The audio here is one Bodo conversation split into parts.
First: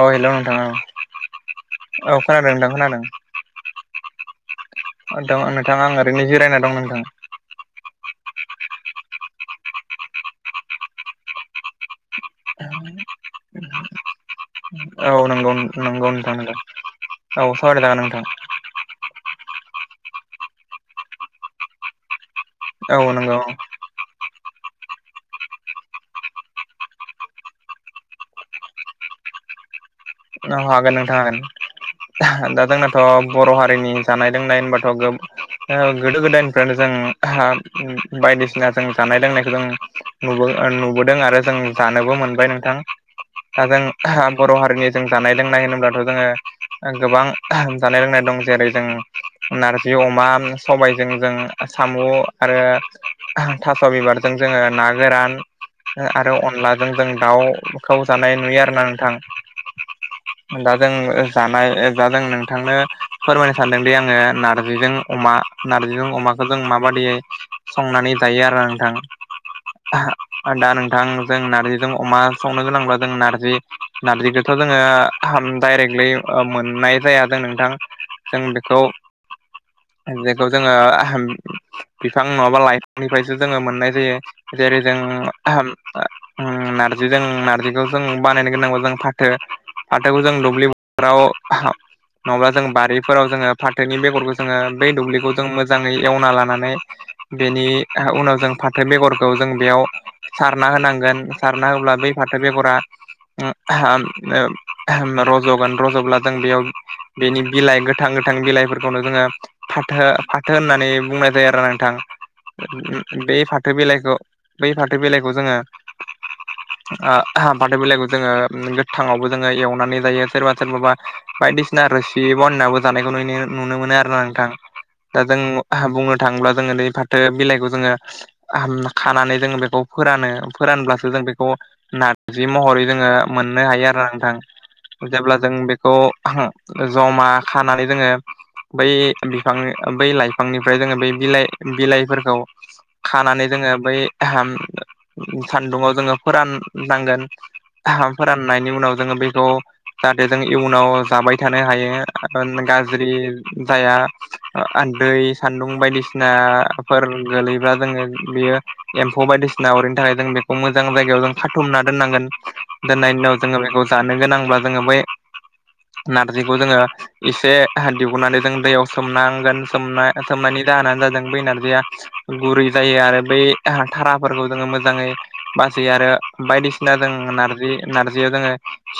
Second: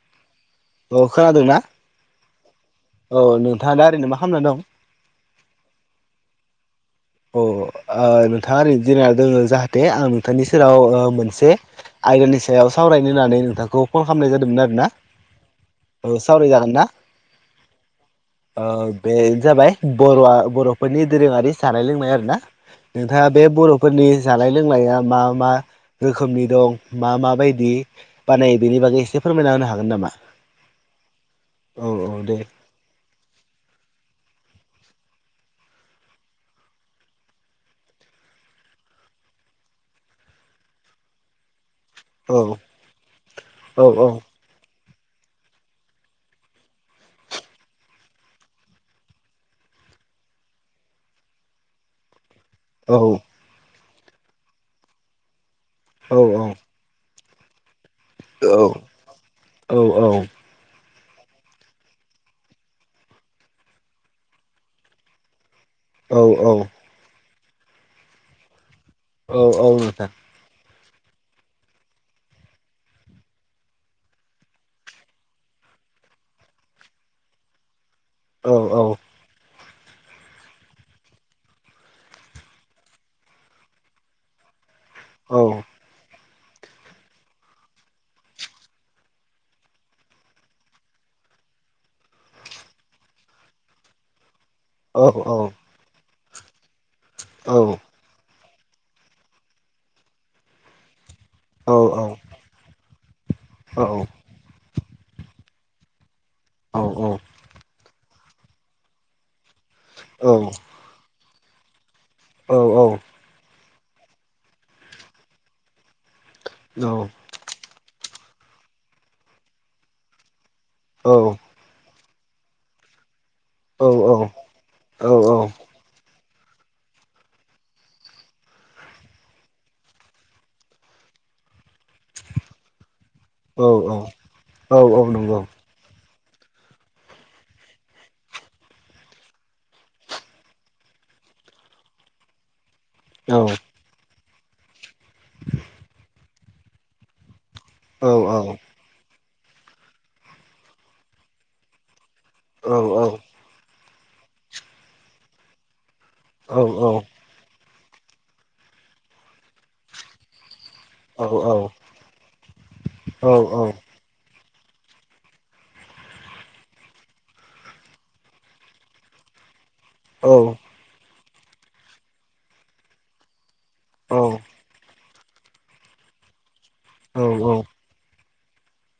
औ हेल'। औ खोनादोंना औ खोनादों नोंथां खोनादों औ नोंथाङा दा ओरैनो मा खालामना दं। नोंथां आं ओरैनो जिरायना दं नोंथाङा? अ नोंथाङा ओरैनो जिरायना दङ जाहाथे आं नोंथांनि सेराव मोनसे। आयदानि सायाव सावरायनो होननानै नोंथांखौ फन खालामनाय जादोंमोन आरो। औ नंगौ नंगौ औ नोंथां सावराय नंगौ जागोन ना औ सावरायजागोन नोंथां बे जाबाय बर'आ बर'फोरनि दोरोङारि जानाय लोंनाय आरो ना। औ नोंथाङा नंगौ बे बर'फोरनि जानाय लोंनाया मा मा? रोखोमनि दं मा माबायदि बानायो बेनि बागै एसे फोरमायना होनो हागोन नामा औ हागोन औ औ नोंथां दे दा जोंनाथ' बर' हारिनि जानाय नाय होनबाथ' गोदो गोदायनिफ्रायनो जों बायदिसिना जों ज नायखौ जों नुबोदों आरो जों जानोबो औ मोनबाय नोंथां दा जों औ बर' हारिनि जों जानाय लोंनाय होनोब्लाथ' जोङो गोबां जानाय लोंनाय दं जेरै जों नारजि अमा सबायजों जों साम' आरो औ थास' बिबारजों जोंङो ना गोरान औ आरो अनलाजों जों दाउखौ जानाय नुयो आरोना नोंथां औ दा जों जानाय दा जों नोंथांनो फोरमायनो सानदोंदि आंङो नारजिजों अमा नारजिजों औ अमाखौ औ जों माबादियै संनानै जायो आरो नोंथां औ नोंथां आरो दा गोथां जों नारजिजों अमा संनो गोनांब्ला जों नारजि नारजि थ' जोंङो डाइरेक्टलि मोननाय जाया जों नोंथां जों औ औ बेखौ जेखौ जोंङो बिफां नंङाबा लाइफांनिफ्रायसो जोंङो मोननाय जायो। जेरै जों औ नारजि जों नार्जिखौ जों बानायनो गोनांगौ जों फाथो फाथोखौ जों दुब्लि फोथाराव नंङाब्ला जों बारिफोराव जोंङो फाथोनि बेगरखौ ज जोंङो बै औ दुब्लिखौ जों मोजांङै एवना लानानै बेनि उनाव जों फाथो बेगरखौ जों बेयाव सारना होनांगोन सारना होब्ला बै फाथो बेगरा औ रज'गोन रज'ब्लादों बेयाव बेनि बिलाइ गोथ गोथां - गोथां बिलाइफोरखौनो जोंङो फाथो फाथो होननानै बुंनाय जायो आरोना नोंथां बेै फाथो बिलाइखौ बै फाथो बिलाइखौ जोंङो फाथो बिलाइखौ जोंङो गोथाङावबो जोंङो एवनानै जायो सोरबा सोर माबा बायदिसिना रोसि बनायबो जानायखौ नुनो नुनो मोनो आरोना नोंथां दा जों बुंनो थाङोब्ला जोंङो नै फाथो बिलाइखौ जोंङो खानानै जोंङो बेखौ फोरानो फोरानब्लासो जो बेखौ नारजि महरै जोंङो मोननो हायो आरो नोंथां औ नंगौ जेब्ला जों बेखौ जमा खानानै जोंङो बै बिफांनि बै लाइफांनिफ्राय जोंङो बै बिलाइ बिलाइफोरखौ खानानै जोंङो बै सान्दुंङाव जोंङो फोराननांगोन औ औ फोराननायनि उनाव जोंङो बेखौ जाहाथे जों इयुनाव जाबाय थानो हायो। औ गाज्रि जाया दैै सान्दुं बायदिसिना औ औ औ सिनाफोर गोलैब्ला जोंङो बेयो एम्फौ बायदिसिना अरिनि थाखाय जों बे मोजां जायायाव जों खाथुमना दोननांगोन दोननायनि उनाव जों बेखौ जानो गोनांब्ला जोंङो बै नारजिखौ जोंङो एसे दिहुननानै जों दैयाव सोमनांगोन औ सोमनायनि जाहोनानो जादों बै नारजिया गुरै जायो आरो बै धाराफोरखौ जोंङो मोजाङै बासियो आरो बायदिसिना जों नारजियाव जोंङो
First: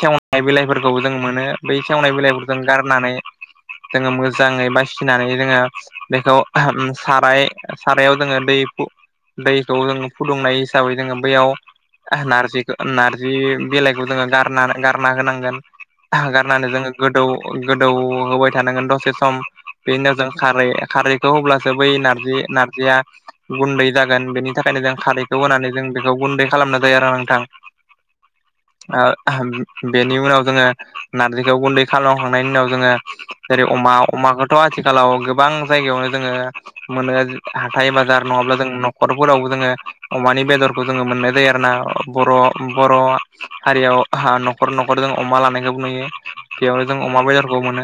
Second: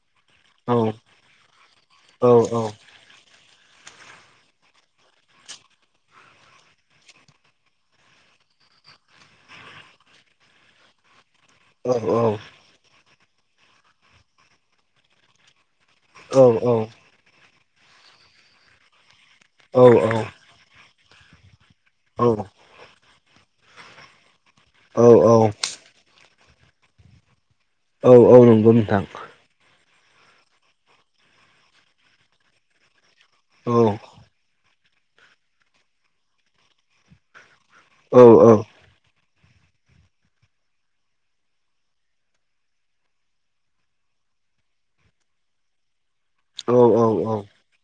सेवनाय बिलाइफोरखौबो जों मोनो बै सेवनाय बिलाइफोरजों गारनानै जोंङो मोजांङै बासिनानै जोंङो बेखौ साराय सारायाव जोंङो दै दैखौ जों फुदुंनाय हिसाबै जोंङो बैयाव नारजिखौ नारजि बिलाइखौ जोंङो गारना गारना होनांगोन गारनानै जोंङो गोदौ गोदौ होबाय थानांगोन दसे सम बे उनाव जों खारै खारैखौ होबब्लासो बै नारजि नारजिया गुन्दै जागोन बेनि थाखायनो जों खारैखौ होनानै जों बेखौ गुन्दै खालामनाय जायो आरो नोंथां औ औ नंगौ नोंथां। बेनि उनाव जोंङो नारजिखौ गुन्दै खालामखांनायनि उनाव जोंङो जेरै औ अमा अमाखौथ आथिखालाव गोबां जायगायावनो जोंङो मोनो हाथाय औ बाजार नंङाब्ला जों न'खरफोरावबो जोंङो अमानि बेदरखौ जोंङो मोननाय जायो आरोना बर' बर' हारियाव न'खर न'खरजों अमा लानायखौबो नुयो। औ बेयावनो जों अमा बेदरखौ मोनो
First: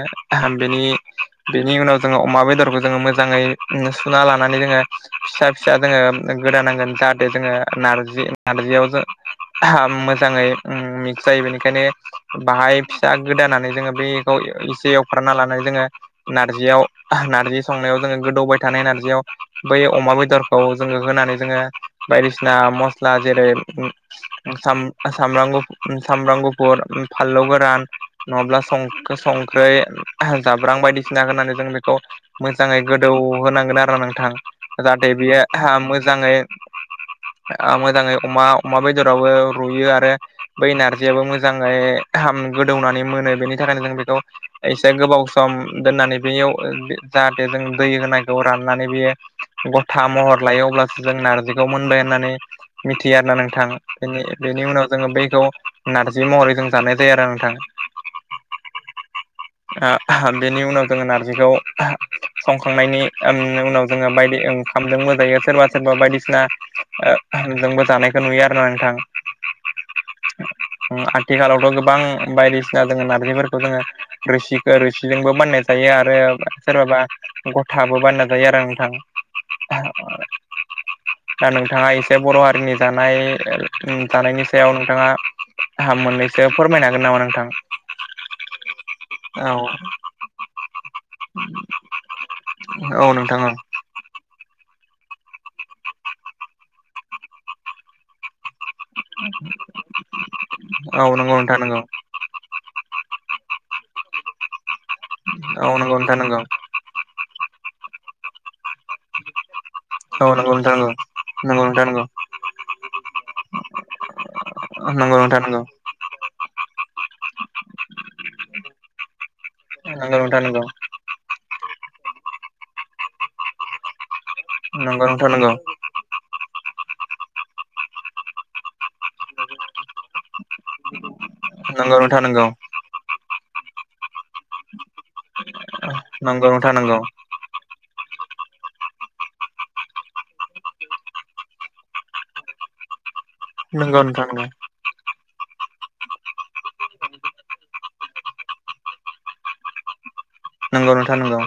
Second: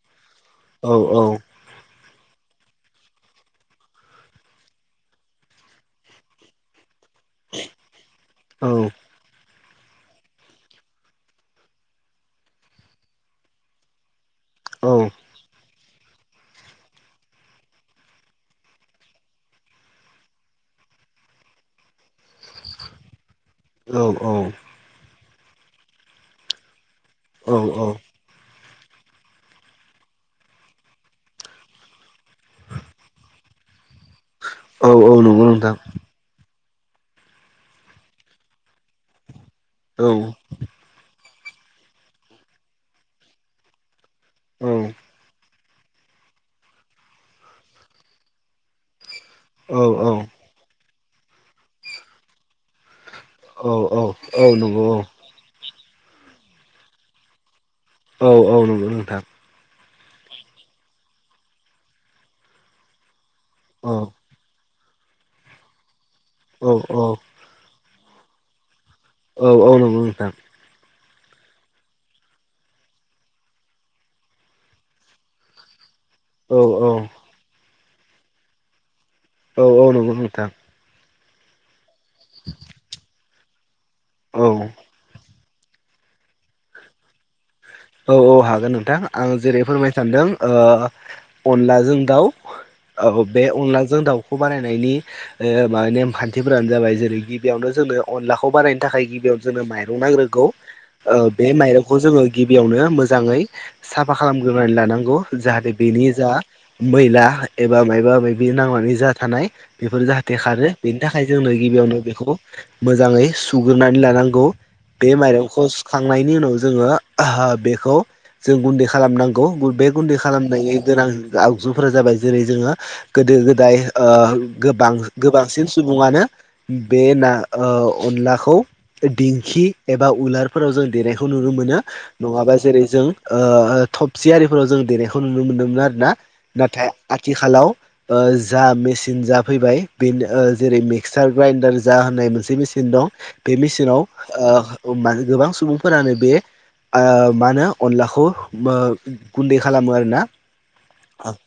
बेनि बेनि उनाव जोङो अमा बेदरखौ जोङो मोजाङै सुना लानानै जोङो फिसा फिसा जोङो गोदानांगोन जा जोङो नारजि नारजियाव मोजाङै मिक्स जायो बेनिखायनो बाहाय फिसा गोदानानै जोङो बेै खौ एसे एवफ्राना लानाय जोङो नारजियाव नारजि संनायाव जोङो गोदौबाय थानाय नारजियाव बै अमा बेदरखौ जोङो होनानै जोङो बायदिसिना मस्ला जेरै औ औ औ सामब्राम गुफु सामब्राम गुफुर फानलौ औ गोरान नङाब्ला संख्रै जाब्रां बायदिसिना होनानै जों बेखौ मोजाङै गोदौ होनांगोन आरो नोंथां औ औ जाहाथे बियो नंगौ नोंथां मोजाङै मोजाङै अमा अमा बेदरावबो रुयो औ आरो बै नारजियाबो मोजा मोजाङै गोदौनानै मोनो बेनि थाखायनो जों बेखौ औ एसे गोबाव सम दोननानै बेयाव जाहाथे जों दै होनांगौ राननानै बेयो औ गथा औ महर लायो अब्लासो जों नारजिखौ मोनबाय होननानै मिथियो आरोना नोंथां। औ औ बेनि औ बेनि उनाव नंगौ जोङो बैखौ नारजि महरै जों जानाय जायो आरो नोंथां। औ औ नंगौ नोंथां। बेनि उनाव जोङो नारजिखौ संखांनायनि उनाव औ जोङो बायदि ओंखामजोंबो‌ जायो सोरबा सोरबा बायदि सिना औ जोंबो जानायखौ नुयो आरो ना नोंथां। औ औ नंगौ नोंथां आथिखालावथ गोबां बायदिसिना जोङो नारजिफोरखौ जोङो रोसि रोसिजोंबो बानायना जायो आरो औ रो सोरबाबा गथाबो बानायना जायो आरो नोंथां। औ औ नंगौ नोंथां। दा नोंथाङा एसे बर' हारिनि जानाय औ जानायनि सायाव नोंथाङा आहा मोननैसो फोरमायनो हागोन नामा नोंथां? औ औ हागोन नोंथां आं औ जेरै फोरमायनो सानदों ओ अनलाजों दाउ। औ बे अनलाजों दाउखौ बानायनायनि ओ नेम खान्थिफोरानो जाबाय जेरैखि बेयावनो जोंनो अनलाखौ खौ बानायनो थाखाय गिबियावनो जोंनो माइरं नांग्रोगौ औ नंगौ बे नोंथां नंगौ माइरंखौ जोङो गिबियावनो मोजाङै साफा खालामग्रोनानै लानांगौ औ जाहाथे नंगौ बेनि नोंथां जा नंगौ मैला एबा मायबा मायबि नांनानै जा थानाय बेफोरो औ जाहाथे नंगौ खारो बेनि थाखाय जोंनो नोंथां नंगौ गिबियावनो बेखौ मोजाङै सुग्रोनानै लानांगौ बे नंगौ नोंथां नंगौ माइरंखौ सुखांनायनि उनाव जोङो बेखौ जों गुन्दै खालामनांगौ बे गुन्दै नंगौ नोंथां नंगौ खालामनाय गोनां आगजुफोरा जाबाय जेरै जोङो गोदो गोदाय गोबां नंगौ गोबांसिन सुबुङानो बे ना ओ अनलाखौ दिंखि एबा उलारफोराव जों देनायखौ नुनो मोनो नोंथां नंगौ नङाबा जेरै जों ओ ओ थप सि आरिफोराव जों देनायखौ नुनो मोन्दोंमोन आरो ना नंगौ नोंथां नंगौ नोंथां नाथाय नंगौ आथिखालाव जा मेसे चिन जा फैबाय बेनो जेरै मिक्सार ग्राइडार जा होननाय मोनसे मेचिन दं बे मिशिनाव नंगौ नोंथां नंगौ ओ गोबां सुबुंफोरानो बे आं मा होनो अनलाखौ गुन्दै खालामो आरोना। नंगौ नोंथां नंगौ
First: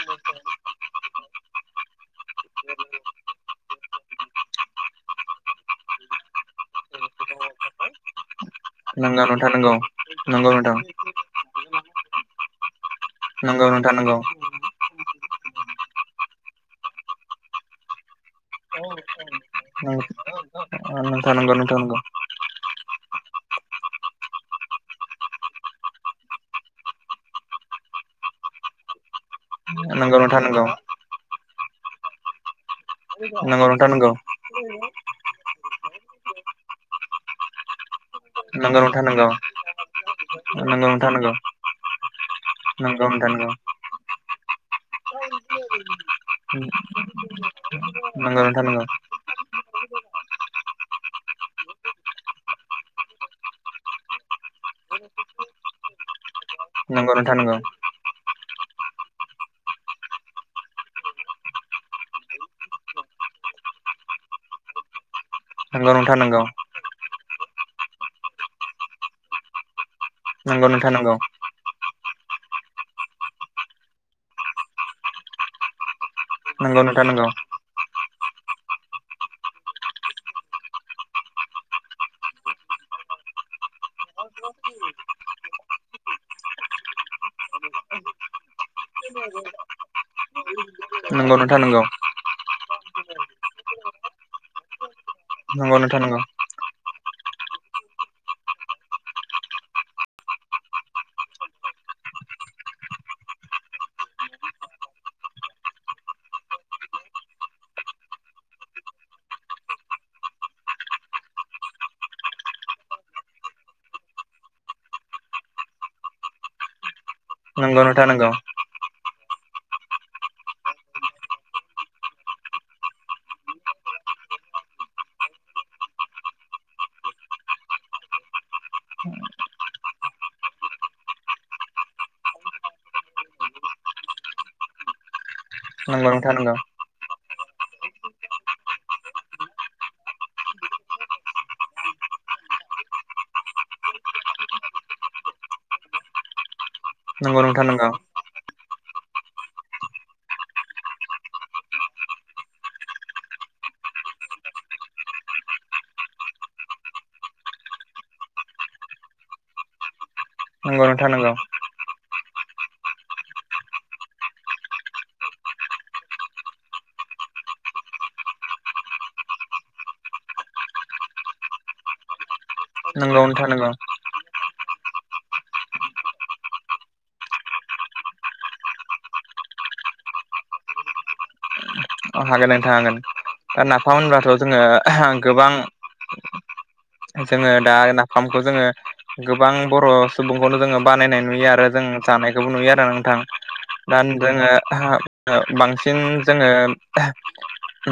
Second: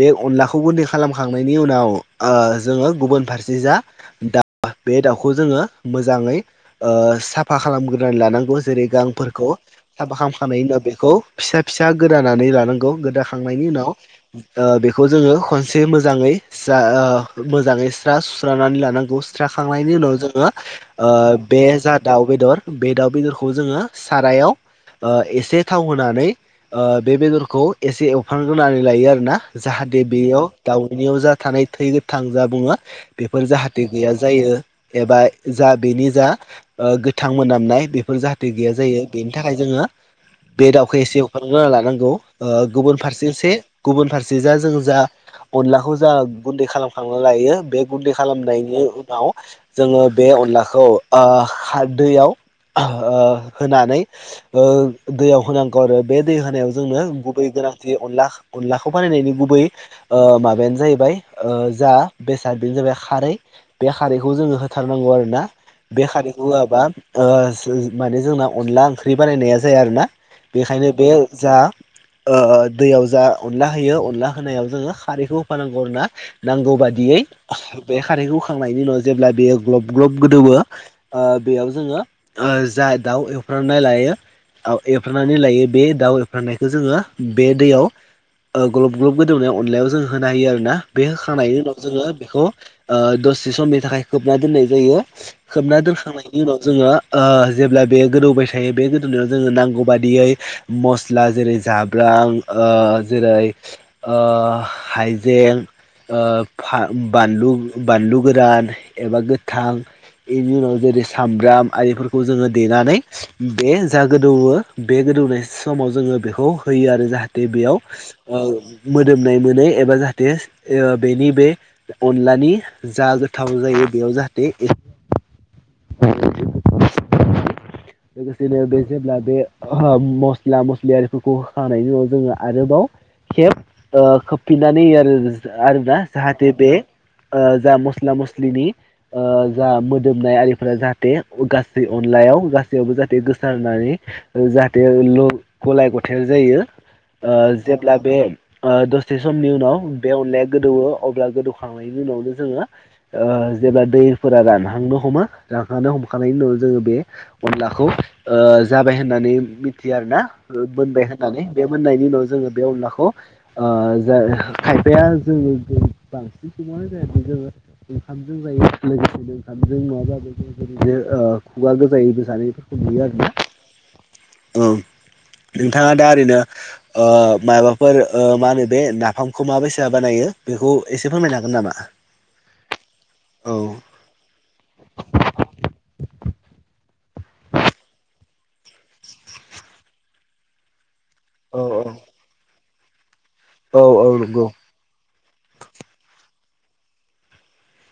बे अनलाखौबो गुनदै खालाम खांनायनि उनाव जोङो गुबुन फारसे जा दा बे दाउखौ जोङो मोजाङै ओ साफा खालामग्रोनानै लानांगौ जेरै नंगौ नोंथां गांफोरखौ नंगौ साफा नंगौ खालामखानाय नोंथां उनाव बेखौ फिसा फिसा गोदानानै लानांगौ नंगौ खांनायनि उनाव नोंथां नंगौ बेखौ जोङो खनसे मोजाङै जा मोजाङै स्रा सुस्रानानै लानांगौ सुस्राखांनायनि उनाव जोङो नोंथां नंगौ बे नोंथां जा नंगौ दाउ बेदर बे दाउ बेदरखौ जोङो सारायाव एसे थाव होनानै बे बेदरखौ एसे एवफ्रांग्रोनानै लायो आरोना जाहाथे नंगौ नोंथां बेयाव नंगौ दाउनियाव जा थानाय थै गोथां जा बुङो बेफोर जाहाथे गैया जायो एबा जा बेनि जा ओ गोथां मोनामनाय बेफोर जाहाथे गैया नंगौ नोंथां जायो नंगौ बेनि थाखाय जोङो बे नंगौ दाउखौ नोंथां एसे नंगौ एवफ्रामग्रोना‌ लानांगौ गुबुन नंगौ नोंथां नंगौ फारसे गुबुन फारसे जा जों जा अनला खौ जा गुन्दै खालामखांना लायो बे गुन्दै नंगौ नोंथां खालामनायनि नंगौ उनाव जोङो बे अनलाखौ ओ खारदैयाव होनानै ओ दैयाव होनांगौ आरो बे दै होनायाव जोंनो गुबै गोनांथि अनला अनलाखौ बानायनायनि ओ गुबै माबायानो जाहैबाय ओ जा बेसाद बेनो जाहैबाय खारै बे खारैखौ जोङो होथारनांगौ आरो ना नंगौ बे नोंथां नंगौ नोंथां खारैखौ नंगौ होआबा ओ माने जोंना अनला ओंख्रि बानायनाया जाया आरो ना नंगौ बेखायनो नोंथां बे नंगौ जा ओ दैयाव जा अनला होयो अनला होनायाव जोङो खारैखौ होफानांगौ आरो ना नांगौ नंगौ नोंथां बादियै नंगौ बे खारैखौ होखांनायनि उनाव जेब्ला बेयो ग्लब ग्लब गोदौवो बेयाव जोङो जा दाउ एवफ्राम- नाय लायो एवफ्रामनानै लायो बे दाउ एवफ्रामनायखौ जोङो बे दैयाव ओ ग्लब ग्लब गोदौनाय अनलायाव जों होना होयो आरो ना बे नंगौ होखांनायनि नोंथां उनाव नंगौ जोङो बेखौ ओ दसे समनि थाखाय खोबना दोननाय जायो नंगौ खोबना नोंथां नंगौ दोनखांनायनि उनाव जोङो ओ जेब्ला बेयो गोदौ बाय थायो बे गोदौनायाव जोङो नांगौ बादियै मस्ला जेरै जाब्रां जेरै आ हाइजें ओ बानलु बानलु गोरान एबा गोथां इनि उनाव जेरै सामब्राम आरिफोरखौ जोङो देनानै बे जा गोदौवो बे गोदौनाय समाव जोङो बेखौ होयो आरो जाहाथे बेयाव नंगौ नोंथां नंगौ ओ मोदोमनाय मोनो एबा जाहाथे ओ बेनि बे अनलानि जा गोथाव जायो बेयाव जाहाथे लोगोसेनो बे जेब्ला बे मस्ला मस्लि आरिफोरखौ होखांनायनि उनाव जोङो आरोबाव खेब ओ खोबफिननानै आरो आरोदा जाहाथे बे ओ जा मस्ला मस्लिनि ओ जा मोदोमनाय आरिफोरा जाहाथे गासै अनलायाव गा- सैयावबो जाहाथे गोसारनानै जाहाथे गलाय गथाय जायो आ नंगौ नोंथां नंगौ जेब्ला बे दसे समनि उनाव बे अनलाया गोदौवो अब्ला गोदौखांनायनि उनावनो जोङो ओ जेब्ला दैफोरा रानहांनो हमो रानहांनो हमखांनायनि उनाव जोङो बे अनलाखौ ओ जाबाय होननानै मिथियो आरो ना नंगौ नोंथां नंगौ नोंथां मोनबाय नंगौ नोंथां नंगौ होननानै बे मोननायनि उनाव जोङो बे अनलाखौ ओ खायफाया जोङो बांसिन सुबुङानो जाय ओंखामजों जायो लोगोसेनो ओंखामजों नङाब्ला बो ओरैनो ओ खुगा गोजायै नोंगौ नोंथां नांगौ औ नोंथाङा दा ओरैनो ओ माबाफोर मा होनो बे नाफामखौ माबायसा बानायो बेखौ एसे फोरमायनो हागोन नामा? हागोन नोंथां हागोन औ ओ नाफाम होनब्लाथ' जोङो गोबां जोङो दा नाफामखौ जोङो गोबां बर' सुबुंखौनो जोङो बानायनाय नुयो औ आरो जों जानायखौबो नुयो आरो नोंथां औ दा औ नंगौ जोङो बांसिन जोङो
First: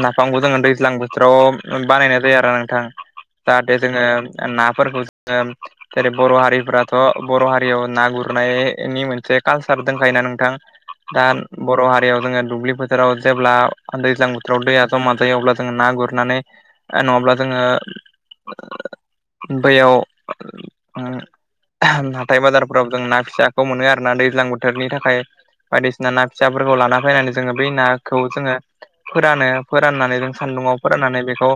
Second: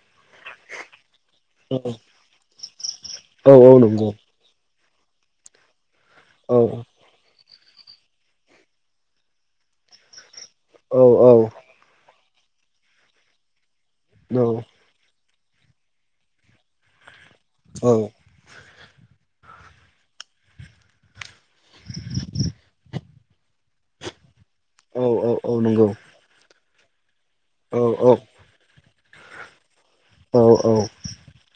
ना- -फामखौ जोङो दैज्लां बोथोराव बानायनाय जायो आरो नोंथां औ औ जाहाथे जोङो नंगौ ना फोरखौ जोङो जेरै बर' औ हारिफोराथ' बर' हारि ना गुरनायनि मोनसे कालचार दंखायोना नोंथां औ दा बर' हारि जों दुब्लि बोथोराव जेब्ला दैज्लां औ बोथोराव दै जमा जायो अब्ला जों ना गुरनानै नङाब्ला जोङो औ बैयाव हाथाय बाजारफोराव जों ना फिसाखौ मोनो आरो ना दैज्लां बोथोरनि थाखाय औ नंगौ औ नंगौ बायदिसिना ना फिसा फोरफोरखौ लाना फैनानै जोङो बेै औ औ नाखौ जोङो फोरानो फोराननानै जों औ औ सान्दुङाव फोराननानै बेखौ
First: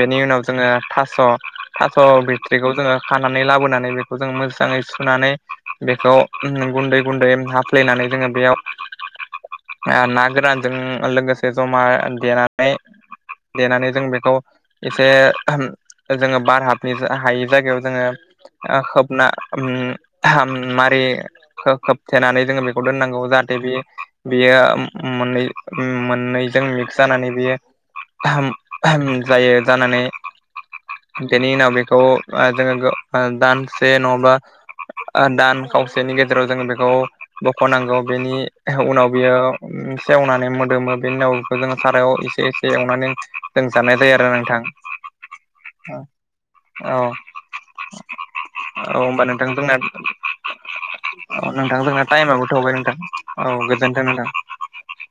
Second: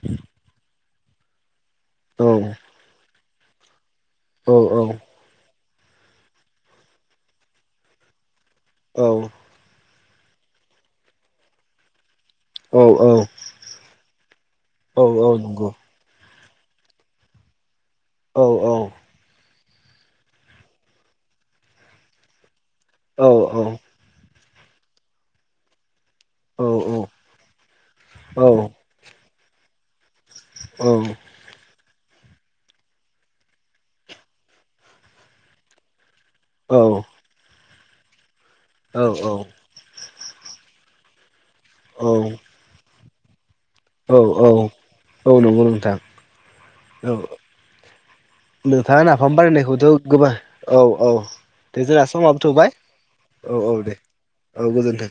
बेनि उनाव जोङो थास' थास' औ बिथत्रिखौ जोङो खानानै लाबोनानै बेखौ जों मोजाङै सुनानै बेखौ गुन्दै गुन्दै हाफ्लेनानै जोङो बेयाव औ ओ ना गोरानजों लोगोसे जमा देनानै औ देनानै जों बेखौ एसे आहाम जोङो बार हाबनि हायै जायगायाव जोङो ओ खोबना उम मारै खोबथेनानै जोङो बेखौ दोननांगौ जाहाथे बे बेयो मोननै मोन नैजों मिक्स जानानै बेयो जायो जानानै बेनि उनाव बेखौ आ जोङो गो दा दानसे नङाबा दान खावसेनि गेजेराव जोङो बेखौ ब खावनांगौ बेनि उनाव बियो सेवनानै मोदोमो बेनि उनाव खौ जोङो सारायाव एसे एसे एवनानै जों जानाय जायो औ आरो औ नोंथां औ नंगौ नोंथां औ औ नोंथाङा होमबा नाफाम नोंथां जोंना बानायनायखौथ' गोबां औ औ नोंथां दे जोंना जोंहा समाबो टाइमाबो थ'बाय थौबाय नोंथां औ गोजोन्थों नोंथां औ गोजोन्थों